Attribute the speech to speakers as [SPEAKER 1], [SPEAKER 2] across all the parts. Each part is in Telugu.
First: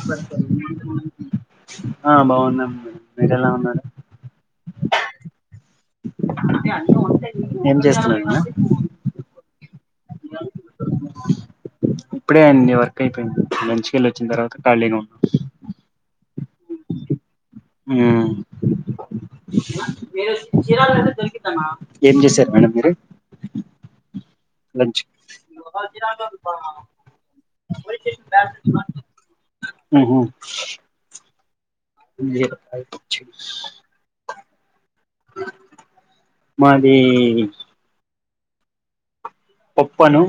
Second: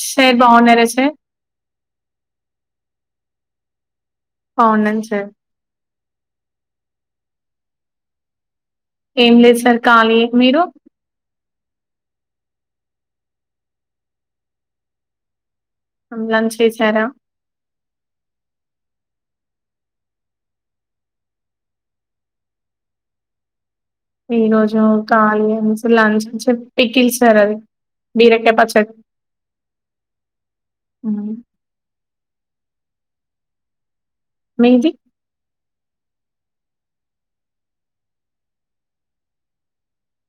[SPEAKER 1] సార్ బాగున్నారా సార్
[SPEAKER 2] ఆ బాగునం మేడమ్. మీర్ ఎలా ఉన్నారు
[SPEAKER 1] బావున్నాను సార్
[SPEAKER 2] ఏం చేస్తున్నారు మేడమ్
[SPEAKER 1] ఏం లేద్ సార్ కలియే మీరు
[SPEAKER 2] ఎ వర్క్ అయిపోయింది లంచ్కెల్ వచ్చిన తర్వాత ఖళీనే ఉన్నాం
[SPEAKER 1] లంచ్ చేసారా
[SPEAKER 2] ఉమ్ ఏం చేశారు మేడం మీరు
[SPEAKER 1] ఈ రోజు
[SPEAKER 2] లంచ్
[SPEAKER 1] కలియే లంచంచి పకిల్ సార్ అది బెరకై పచ్చ
[SPEAKER 2] ఉహు
[SPEAKER 1] మ్మ్.
[SPEAKER 2] బీరకాయ పచ్చడి
[SPEAKER 1] మిది
[SPEAKER 2] మాదీ పోప్పను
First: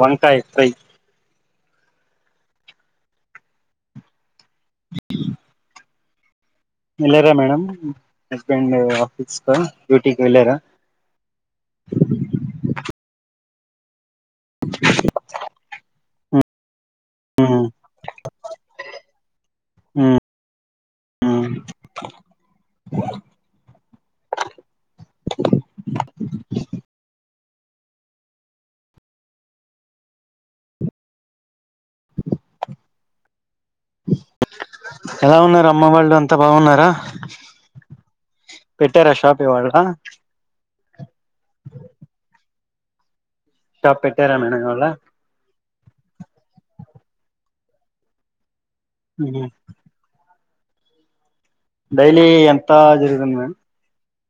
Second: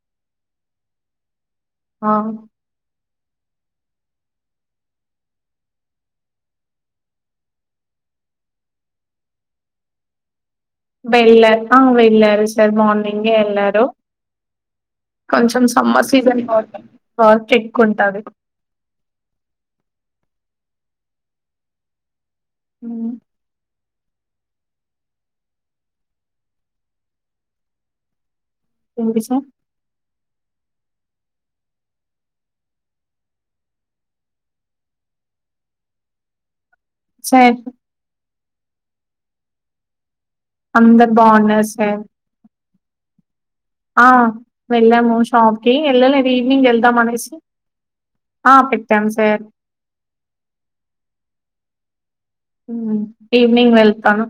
[SPEAKER 2] వంకాయ్ ఫ్రై
[SPEAKER 1] ఆ
[SPEAKER 2] ఎల్లరా మేడమ్ హస్బెండ్ ఆఫీస్క డ్యూటీక్ వెళ్ళారా
[SPEAKER 1] వెళ్ళర్ ఆ వెళ్ళారు సార్ మార్నింగ్ ఎళ్లారు కొంచెం సమ్మర్ సీజన్ కాబ వర్క్
[SPEAKER 2] ఉమ్
[SPEAKER 1] ఏకువ ఉంటది
[SPEAKER 2] ఆ
[SPEAKER 1] అ ఏంటి సార్
[SPEAKER 2] ఎలా ఉన్నారు అమ్మ వాళ్ళు అంతా బాగున్నారా
[SPEAKER 1] సర
[SPEAKER 2] పెట్టార షాప్ ఇవాలా
[SPEAKER 1] అందరు బాగున్నారు సార్
[SPEAKER 2] షాప్
[SPEAKER 1] ఆ
[SPEAKER 2] పెట్టారా మేడం ఇవాళ
[SPEAKER 1] వెళ్ళాము షాప్కి ఏళ్ల ఈవినింగ్ వెళ్దాం అనేసి ఆ పెట్టం సార్
[SPEAKER 2] ఉహు డైలీ ఎంత
[SPEAKER 1] మ్మ్.
[SPEAKER 2] జరుగుతుంది మ్యామ్
[SPEAKER 1] ఈవినింగ్ వెళ్తాను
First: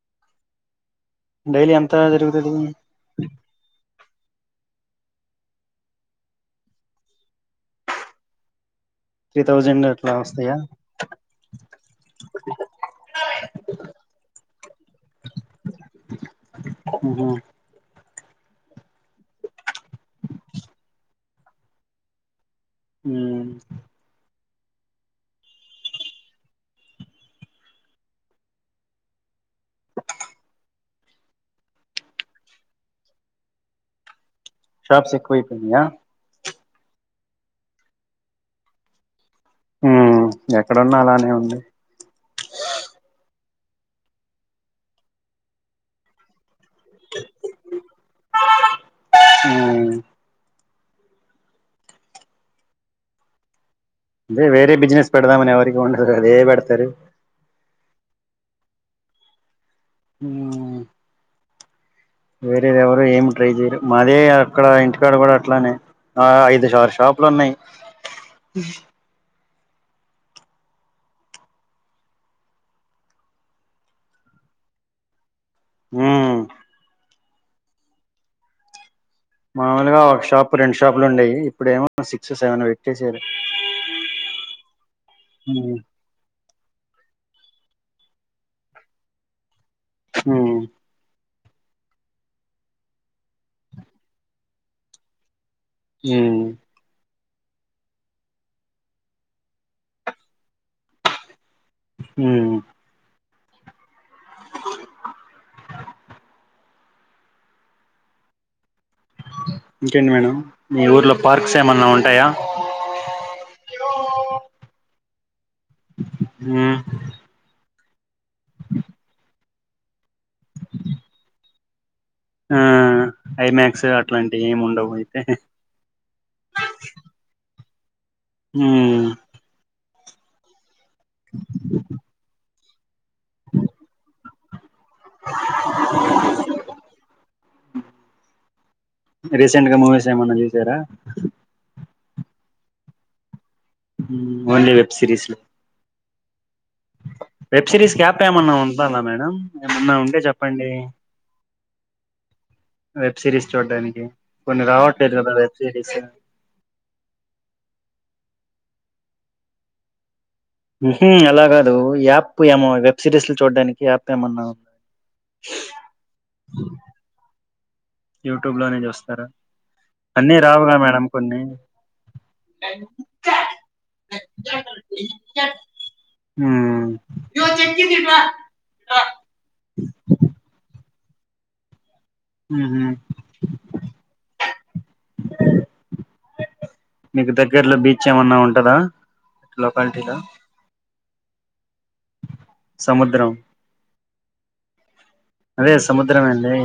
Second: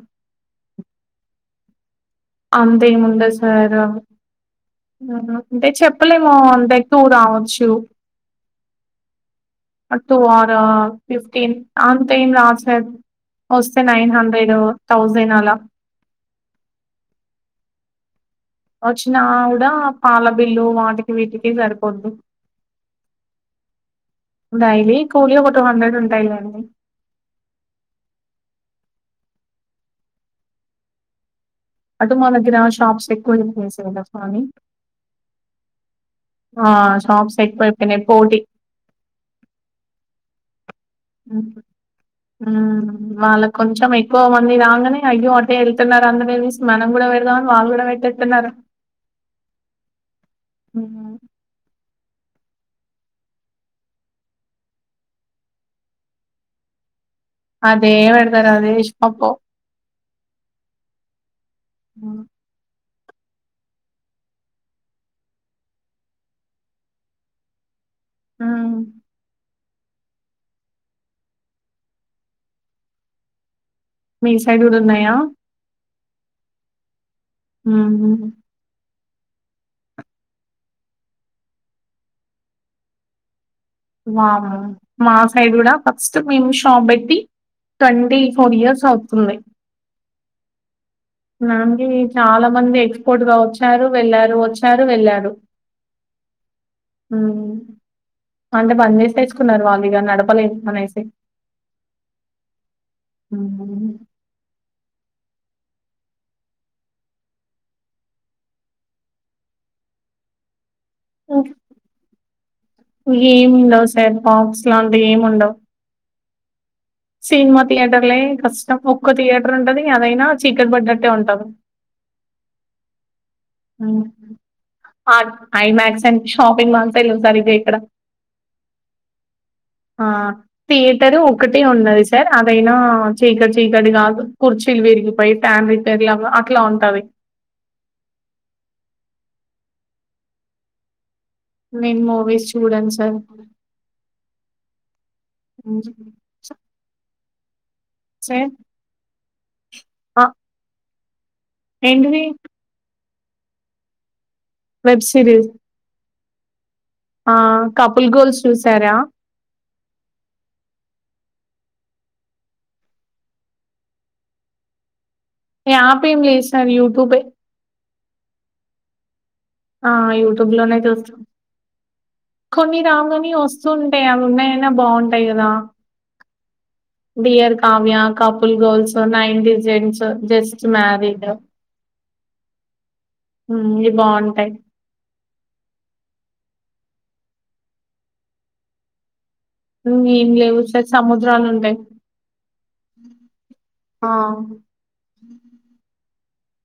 [SPEAKER 2] ఎంత జరుగుతుంది
[SPEAKER 1] అంతేముందండు సార్ అంటే చెప్పలేముో అంతకువా రావచ్చు
[SPEAKER 2] three thousand
[SPEAKER 1] two or fifteen అంతేఏమి రాదు సార్ వస్తే నైన్ హండ్రెడ్ థౌజండ్ అలా
[SPEAKER 2] ఆహా
[SPEAKER 1] వచ్చిన కూడా పాల బిల్లు వాటికి వీటికి సరిపోద్దు
[SPEAKER 2] హ్మ్మ్
[SPEAKER 1] డైలీ కూలి ఒక టూ హండ్రెడ్ ఉంటాలేయిండి అటు మానగషాప్స్ ఎక్కువ ఫసస్వాని
[SPEAKER 2] షాప్స్ ఏకువ అయిపోయినాయా
[SPEAKER 1] ఆ షాప్స్ ఏకువ అయిపోనాయీ పోటి
[SPEAKER 2] హ్మ్మ్
[SPEAKER 1] హ్మ్మ్ వాల కొంచెం ఎక్కువ మంది రాగానే అయ్యో అటే వెళ్తున్నారు అందరూ అదే తీసుకున్నారు. మనం కూడా వెళ్దాం వాళ్ళ కూడా వెళ్తున్నారు
[SPEAKER 2] ఉమ్ అదే వేరే బిజినెస్ పెడదామనివరి అదే పెడతారు
[SPEAKER 1] అదే వేడుతారు అదే ఇష్
[SPEAKER 2] ఆ వేరేది ఎవరు ఏమి ట్రై చేయ్యరు మాదే అక్కడ ఇంటికాడ కూడా అట్లానే ఆ ఐదు సార్ షాపులు ఉన్నాయి.
[SPEAKER 1] హ్మ్ మీ సైడ్ కూడా ఉన్నాయా.
[SPEAKER 2] ఉమ్
[SPEAKER 1] హ
[SPEAKER 2] మామూలుగా ఒక షాప్ రెండు షాపులు ఉండేయి ఇప్పుడేమో సిక్స్ సెవెన్ పెట్టేశారు
[SPEAKER 1] మా సైడ్ కూడా
[SPEAKER 2] ఉమ్
[SPEAKER 1] ఫస్ట్ మేము షాప్ పెట్టి ట్వంటీ ఫోర్ ఇయర్స్ అవుతుంది
[SPEAKER 2] ఉమ్
[SPEAKER 1] చాలా మంది ఎక్స్పోర్టుగా వచ్చారు వెళ్లారు వచ్చారు వెళ్ళారు.
[SPEAKER 2] ఉమ్
[SPEAKER 1] అంటే పని చేసి తెచ్చుకున్నారు. వాళ్ళు ఇగా నడపలేము అనేసి.
[SPEAKER 2] ఉమ్
[SPEAKER 1] ఉమ్ హు
[SPEAKER 2] [inaudible] ఇంకేంటి మేడం మీ ఊర్లో పార్క్స్ ఏమన్నా ఉంటాయా
[SPEAKER 1] ఏముండవు పార్క్స్ లాంటివి ఏం ఉండవు
[SPEAKER 2] ఉం
[SPEAKER 1] సినిమా థియేటర్లే కష్టం ఒక్క థియేటర్ ఉంటది అదైనా చీకటి పడ్డట్టే ఉంటది
[SPEAKER 2] ఆఆ.
[SPEAKER 1] ఊహూ art IMAX and shopping మాల్సె లేవు సరిగా ఇక్కడ.
[SPEAKER 2] ఉమ్మ్.
[SPEAKER 1] ఆ థియేటరు ఒకటే ఉన్నది సార్, అదైనా చీకటి చీకటి గా కూర్చ్. టిల్ విర్గిపోయి, ఫ్యాన్ రిపేర్ లాగా అట్లా ఉంటది.
[SPEAKER 2] రీసెంట్ గా మూవీస్ ఏమన్నా జూసారా.?
[SPEAKER 1] నేను మూవీస్ చూడాన్ సార్. !
[SPEAKER 2] ఊ ఓన్లీ వెబ్ సిరీస్లు.
[SPEAKER 1] హ్మ్.
[SPEAKER 2] వెబ్ సిరీస్ క్యాప్
[SPEAKER 1] సార్
[SPEAKER 2] ఏమన్నా ఉందాలా మేడం. ఏమన్నా ఉంటే
[SPEAKER 1] ఆ!
[SPEAKER 2] జెప్పండి.
[SPEAKER 1] ఏంటిది.?
[SPEAKER 2] వెబ్ సిరీస్ చూడానికి. కొన్ని రావట్లేదు గదా, వెబ్ సిరీస్.
[SPEAKER 1] ఆ కపుల్ గోల్స్ చూసారా.? !
[SPEAKER 2] ఊహ్ అలాగాదు యాప్ ఏమో వెబ్ సిరీస్ లు చూడ్డానికి యాప్ ఏమన్నా. !
[SPEAKER 1] యాప్ ఏం లేదు సార్ యూట్యూబె.
[SPEAKER 2] యూట్యూబ్ లోనే జూస్తారా.
[SPEAKER 1] ఆ! !
[SPEAKER 2] అన్ని రావుగా
[SPEAKER 1] యూట్యూబ్‌లోనే
[SPEAKER 2] మేడం
[SPEAKER 1] చూస్తాం.
[SPEAKER 2] కొన్ని.?
[SPEAKER 1] కొన్ని రావు గాని, వస్తూ ఉంటాయి అవున్నాయైనా బాంటాయి గదా.
[SPEAKER 2] ఉమ్ !
[SPEAKER 1] Dear Kavya, couple goals, nineties జెన్జూ, just married.
[SPEAKER 2] ఉహు
[SPEAKER 1] ఊ ఇవి బాంటాయి.
[SPEAKER 2] మీకు దగ్గర్లో బీచ్ ఏవన్నా ఉంటదా.? !
[SPEAKER 1] ఊ ఏంలేవు సార్ సముద్రాలుంటాయి.
[SPEAKER 2] సముద్రం.
[SPEAKER 1] ఆ.
[SPEAKER 2] ద్రమెల్లి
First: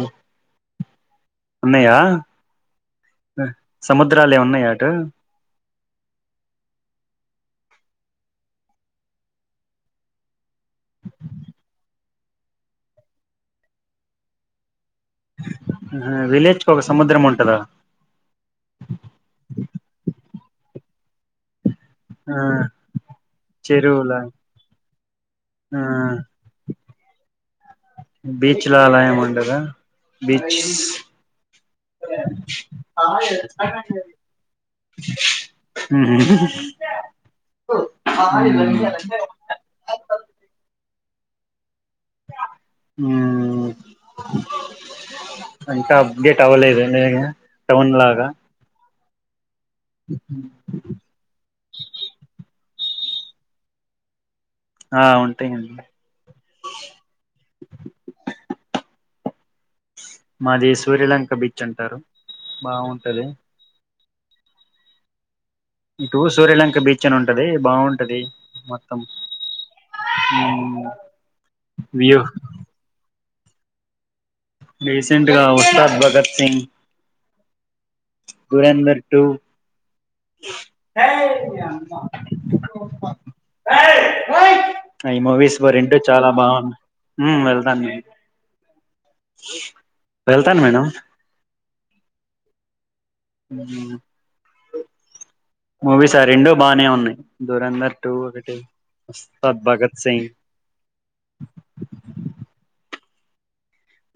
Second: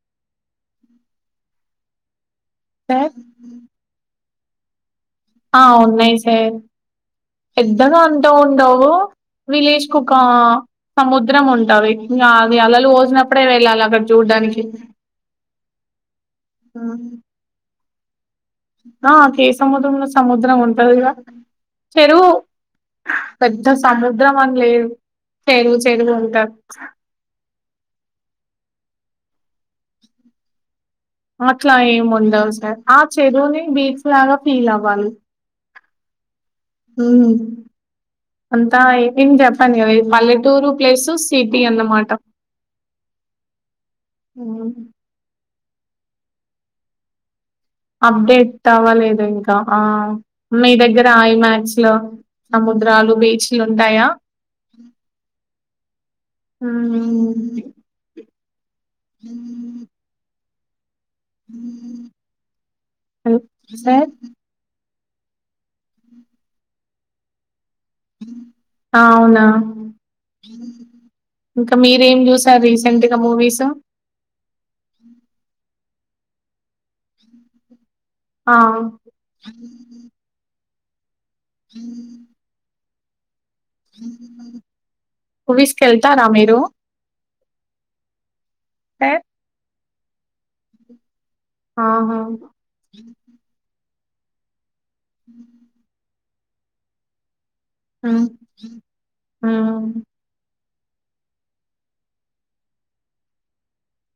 [SPEAKER 2] ఉన్నాయా.? !
[SPEAKER 1] సార్.
[SPEAKER 2] ద్రాలున్నాయా అటు.? !
[SPEAKER 1] ఆ ఉన్నాయి సార్. పెద్దగా అంతా ఉండవు విలేజ్ కొకా. సముద్రం ఉంటవి. ఇగా అవి అలలు పోసినప్పుడే వెళ్ళాలి అక్కడ చూడ్డానికి.
[SPEAKER 2] అహా విలేజ్ కొక
[SPEAKER 1] హ్మ్.
[SPEAKER 2] సముద్రం ఉంటదా. !?
[SPEAKER 1] ఆ కే సముద్రంలో సముద్రం ఉంటదిగా. ! చెరువు.
[SPEAKER 2] ఆ
[SPEAKER 1] పెద్ద
[SPEAKER 2] చెరువులా
[SPEAKER 1] సముద్రం అన్ లేదు చెరువు,
[SPEAKER 2] ఆ
[SPEAKER 1] చెరువె ఉంటా.
[SPEAKER 2] బీచ్ లా అల ఏం ఉండదా.? బీచ్.
[SPEAKER 1] అట్లా ఏం ఉండవ్ సార్,. ఆ చెరువుని బీచ్ లాగా ఫీల్ అవ్వాలి. హ్మ్.
[SPEAKER 2] ఊహ్మ్.
[SPEAKER 1] అంతా ఏం జెప్పనీయలె పల్లెటూరు ప్లేస్. టూ సిటీ అన్నమాట ఊ.
[SPEAKER 2] అంత అప్డేట్ అవలేదండి నేను.
[SPEAKER 1] అప్డే టవ్వలేద ఇంకా. ఆహా. ! మీ దగ్గర ఐమాక్స్లు, సముద్రాలు, బీచ్లు ఉంటాయా.?
[SPEAKER 2] ఆ ఉంటాయండి
[SPEAKER 1] హామ్మ్మ్.
[SPEAKER 2] మాది సూర్యలంక బీచ్ అంటారు బావుంటది.
[SPEAKER 1] సార్
[SPEAKER 2] ఇటు సూర్యలంక బీచ్ అనుంటది బావుంటది మొత్తం.
[SPEAKER 1] ఆ! అవునా ఇంకా మీరేం
[SPEAKER 2] వ్యూ
[SPEAKER 1] జూసారీసెంటుగా మూవీస్.? !
[SPEAKER 2] రీసెంట్ గా ఉస్తాద్ భగత్ సింగ్.
[SPEAKER 1] ఆ
[SPEAKER 2] దూరెంధర్ టూ.
[SPEAKER 1] హ
[SPEAKER 2] ఆ ఈ మూవీస్ వా
[SPEAKER 1] కి
[SPEAKER 2] రెండు
[SPEAKER 1] వెళ్తారా
[SPEAKER 2] చాలా
[SPEAKER 1] మీరు
[SPEAKER 2] బాగున్నా. ఊ వెళ్దానేను‌.
[SPEAKER 1] తే.
[SPEAKER 2] వెళ్తాన్ మేడం.
[SPEAKER 1] ఆహా
[SPEAKER 2] ఉమ్
[SPEAKER 1] ఉమ్
[SPEAKER 2] రెండో బాగానే ఉన్నాయి దూరంధర్ టూ
[SPEAKER 1] ఉమ్
[SPEAKER 2] ఒకటి స్టార్
[SPEAKER 1] ఉమ్
[SPEAKER 2] భగత్ సింగ్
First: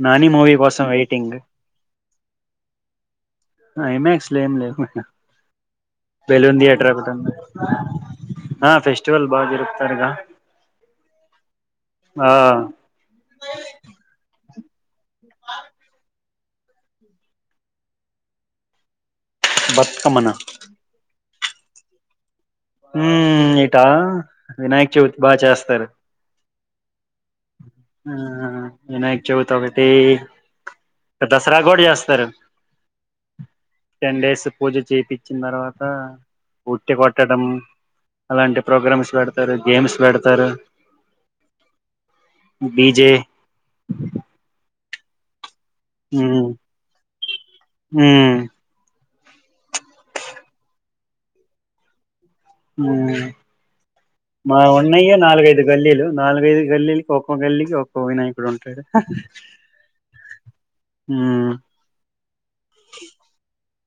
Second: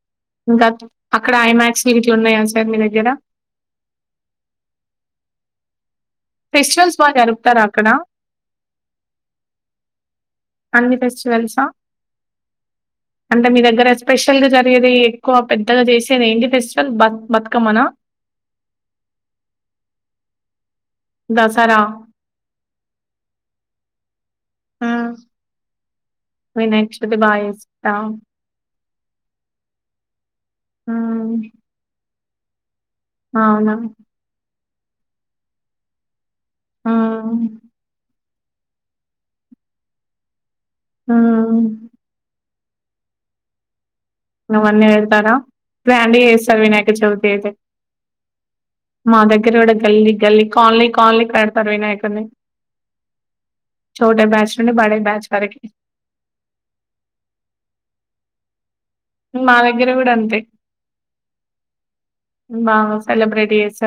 [SPEAKER 2] నాని మూవీ
[SPEAKER 1] ఇంకా
[SPEAKER 2] కోసం
[SPEAKER 1] అక్కడ
[SPEAKER 2] వెయిటింగ్
[SPEAKER 1] ఐమాక్స్ గిట్లు ఉన్నాయా సార్ మీ దగ్గర
[SPEAKER 2] ఐమక్స్ లేం లే బెలూన్ థియేటర్
[SPEAKER 1] ఫెస్టివల్స్
[SPEAKER 2] ఒకటి
[SPEAKER 1] బాగా
[SPEAKER 2] ఉంది
[SPEAKER 1] జరుపుతారా అక్కడ
[SPEAKER 2] ఆ ఫెస్టివల్ బా జరుపుతారుగా
[SPEAKER 1] అన్ని ఫెస్టివల్సా
[SPEAKER 2] ఆ
[SPEAKER 1] అంటే మీ దగ్గర స్పెషల్ గా జరిగేది ఎక్కువ పెద్దగా చేసేది ఏంటి ఫెస్టివల్ బ బతుకమ్మనా
[SPEAKER 2] బతుకమ్మనా
[SPEAKER 1] దసరా
[SPEAKER 2] హ్మ్ ఇటా వినాయక్
[SPEAKER 1] హ్మ్
[SPEAKER 2] చవితి బాగా చేస్తారు
[SPEAKER 1] వినాయక చవితి బాగా చేస్తాం
[SPEAKER 2] ఆ వినాయక ఒకటి
[SPEAKER 1] హ్మ్
[SPEAKER 2] దసరా గోడ చేస్తారు
[SPEAKER 1] అవునా
[SPEAKER 2] టెన్ డేస్ పూజ చేపిచ్చిన తర్వాత ఉట్టి
[SPEAKER 1] హ్మ్
[SPEAKER 2] కొట్టడం అలాంటి ప్రోగ్రామ్స్ పెడతారు గేమ్స్ పెడతారు
[SPEAKER 1] ఆ
[SPEAKER 2] బీజే
[SPEAKER 1] న్న వెళ్తారా గ్రాండ్గా
[SPEAKER 2] మ్మ్
[SPEAKER 1] చేస్తారు వినాయక చవితి అయితే
[SPEAKER 2] మ్మ్
[SPEAKER 1] మా దగ్గర కూడా గల్లీ గల్లీ కాలలీ కాలలీ క పెడతారు వినాయకడిని
[SPEAKER 2] హామ్
[SPEAKER 1] బ్యాచ్
[SPEAKER 2] మా
[SPEAKER 1] నుండి బడే
[SPEAKER 2] ఉన్నయ
[SPEAKER 1] బ్యాచ్ వరకి
[SPEAKER 2] నాలుగైదు గల్లీలు నాలుగైదు గల్లీలకి ఒక్కొ గల్లీకి ఒక్కొ వినాయకుడు ఉంటాడు
[SPEAKER 1] మా దగ్గర కూడా అంతే
[SPEAKER 2] మ్మ్
[SPEAKER 1] బాగా సెలబ్రేట్ చేసి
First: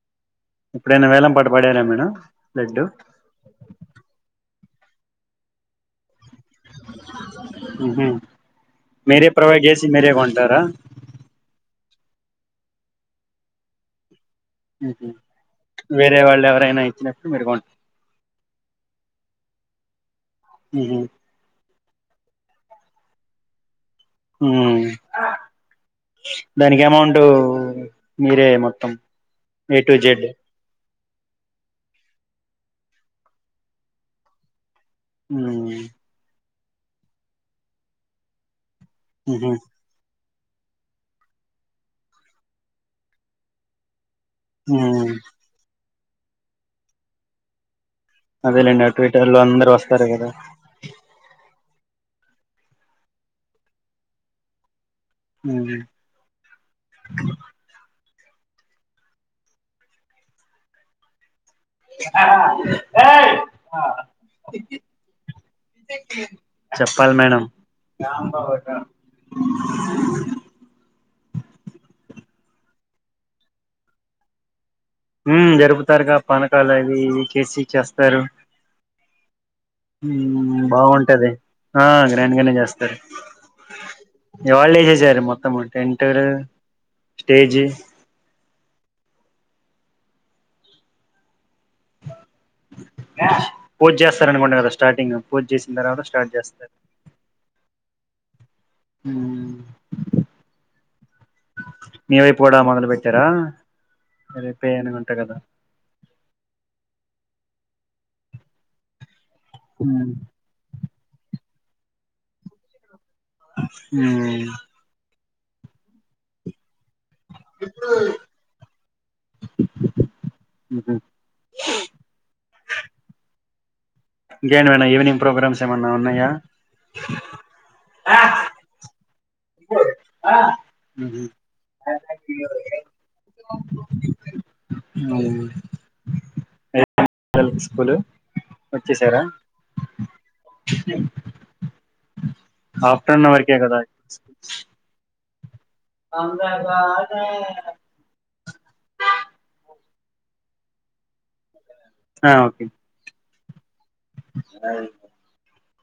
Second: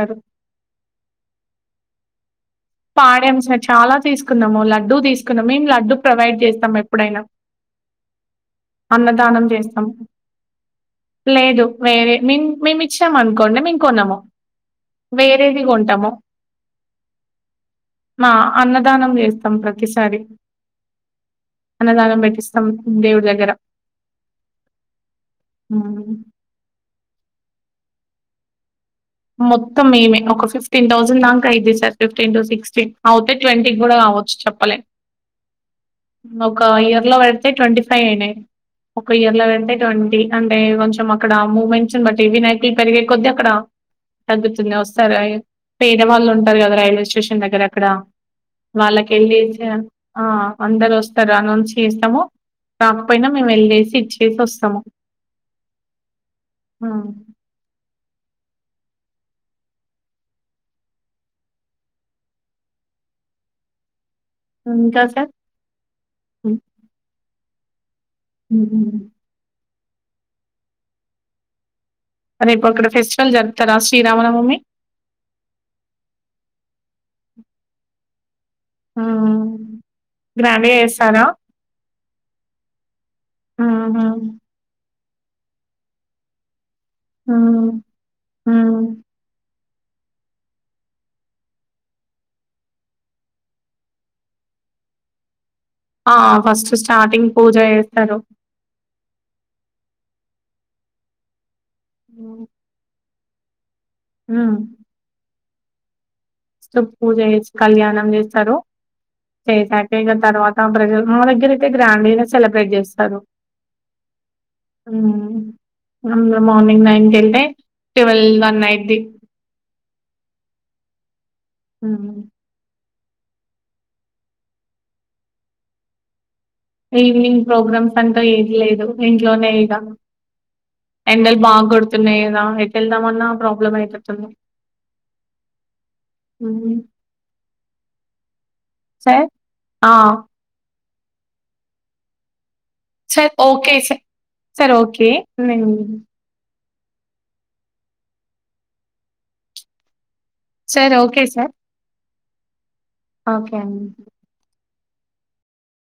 [SPEAKER 2] ఎప్పుడైనా వేలం పాట పాడారా మేడం లడ్డు
[SPEAKER 1] పాడంస చాలా తీసుకున్నాము లా డు తీసుకున్నాం మేం లడ్డు ప్రొవైడ్ చేస్తాము ఎప్పుడైనా
[SPEAKER 2] మ్మ్ హు
[SPEAKER 1] అన్నదానం చేస్తం
[SPEAKER 2] దర
[SPEAKER 1] వేరే మేం మేము ఇచ్చాం అనుకోండి మేం కొనము
[SPEAKER 2] ఉహు
[SPEAKER 1] వేరేది కొంటాము
[SPEAKER 2] వేరే వాళ్ళు ఎవరైనా ఇచ్చినట్టు మీరు గొం
[SPEAKER 1] మా అన్నదానం చేస్తాం ప్రతిసారి
[SPEAKER 2] ఉహు
[SPEAKER 1] అన్నదానం పెట్టిస్తం దేవుడి దగ్గర
[SPEAKER 2] హూం
[SPEAKER 1] హ్మ్.
[SPEAKER 2] దానికి అమౌంట్ మీరే మొత్తం ఏ
[SPEAKER 1] మొత్తం
[SPEAKER 2] టు
[SPEAKER 1] మేమే
[SPEAKER 2] జెడ్
[SPEAKER 1] ఒక ఫిఫ్టీన్ థౌసం ఉన్నాంక అయిద్ది సార్ ఫిఫ్టీన్ టు సిక్స్టీన్ అవుతే ట్వంటీకి కూడా అవచ్చు చెప్పలేం
[SPEAKER 2] ఉమ్
[SPEAKER 1] ఒక ఇయర్ లో పెడితే ట్వంటీ ఫైవ్ అయినాయి ఒక ఇయర్ లో
[SPEAKER 2] హు
[SPEAKER 1] పెడితే ట్వంటీ అంటే కొంచెం అక్కడ మూమెంట్స్ ని బట్టి ఈ వినాయకులు పెరిగే కొద్ది అక్కడ తగ్గుతుంది
[SPEAKER 2] ఉమ్
[SPEAKER 1] వస్తారు పేదేవాళ్ళు ఉంటారు కదా రైల్వే స్టేషన్ దగ్గర అక్కడ
[SPEAKER 2] అదేలేండి అటు
[SPEAKER 1] వాళ్ళకి
[SPEAKER 2] ఇటోళ్ళు
[SPEAKER 1] వెళ్ళేసి
[SPEAKER 2] అందరు వస్తారు
[SPEAKER 1] ఆ
[SPEAKER 2] కదా
[SPEAKER 1] అందరు వస్తారు అనుంచి చేస్తము కాకపోయినా మేము వెళ్ళేసి ఇచ్చేసి వస్తము
[SPEAKER 2] ఉహు
[SPEAKER 1] హ్మ్.
[SPEAKER 2] ఏ
[SPEAKER 1] ఇంకా సార్ హ్మ్.
[SPEAKER 2] [unintelligible] చెప్పాలి మేడం
[SPEAKER 1] హ్మ్.
[SPEAKER 2] ఉమ్
[SPEAKER 1] రేపు అక్కడ ఫెస్టివల్ జరుపుతారా శ్రీరామనవమి
[SPEAKER 2] ఊ జరుపుతారుగా పానకాలు అవి ఇవి చేసి చేస్తారు
[SPEAKER 1] ఆ
[SPEAKER 2] మ్మ్ బాగుంటది ఆ గ్రాండ్గానే చేస్తారు
[SPEAKER 1] హుహు.
[SPEAKER 2] ఇవాళ్ళ ఏసేసారు మొత్తం టెంటు
[SPEAKER 1] ఆ ఆ
[SPEAKER 2] పూజ చేస్తారనుకుంట కదా స్టార్టింగ్ పూజ చేసి
[SPEAKER 1] ఆ ఫస్ట్ స్టార్టింగ్ పూజ చేస్తారు
[SPEAKER 2] మ్మ్ మీ వైపు కూడా మొదలు పెట్టారా రేపే అనుకుంట కదా
[SPEAKER 1] స్ట్ పూజ చేసి కళ్యాణం చేస్తారు చేసాకే
[SPEAKER 2] ఉమ్
[SPEAKER 1] ఇగ తర్వాత ప్రజలు మా దగ్గర అయితే గ్రాండ్ గే సెలబ్రేట్ చేస్తారు
[SPEAKER 2] హ్మ్
[SPEAKER 1] అందరం మార్నింగ్ నైన్ కి ఎళ్తే ట్వెల్వ్ వన్ అయిద్ది
[SPEAKER 2] హ్మ్ హు
[SPEAKER 1] మ్మ్
[SPEAKER 2] ఇంకేంటి మల్లా ఈవినింగ్ ప్రోగ్రామ్స్ ఏమైన్నా ఉన్నాయా
[SPEAKER 1] ఈవినింగ్ ప్రోగ్రామ్స్ అంటూ ఏటి లేదు ఇంట్లోనే ఇగ ఎండలు బాగా కొడుతున్నాయి కదా ఎటు వెళ్దామన్నా ప్రాబ్లమ్ అయిపోతుంది
[SPEAKER 2] అవును
[SPEAKER 1] హ్మ్
[SPEAKER 2] [unintelligible] స్కూలు వచ్చేసారా
[SPEAKER 1] సార్ ఆ!
[SPEAKER 2] ఆఫ్టర్నూన్ వరకే కదా స్కూల్
[SPEAKER 1] సరే ఓకే నేను
[SPEAKER 2] అ ఆ [unintelligible]
[SPEAKER 1] సర్ ఓకే సార్
[SPEAKER 2] ఆ ఓకే
[SPEAKER 1] ఓకే అండి
[SPEAKER 2] బాయ్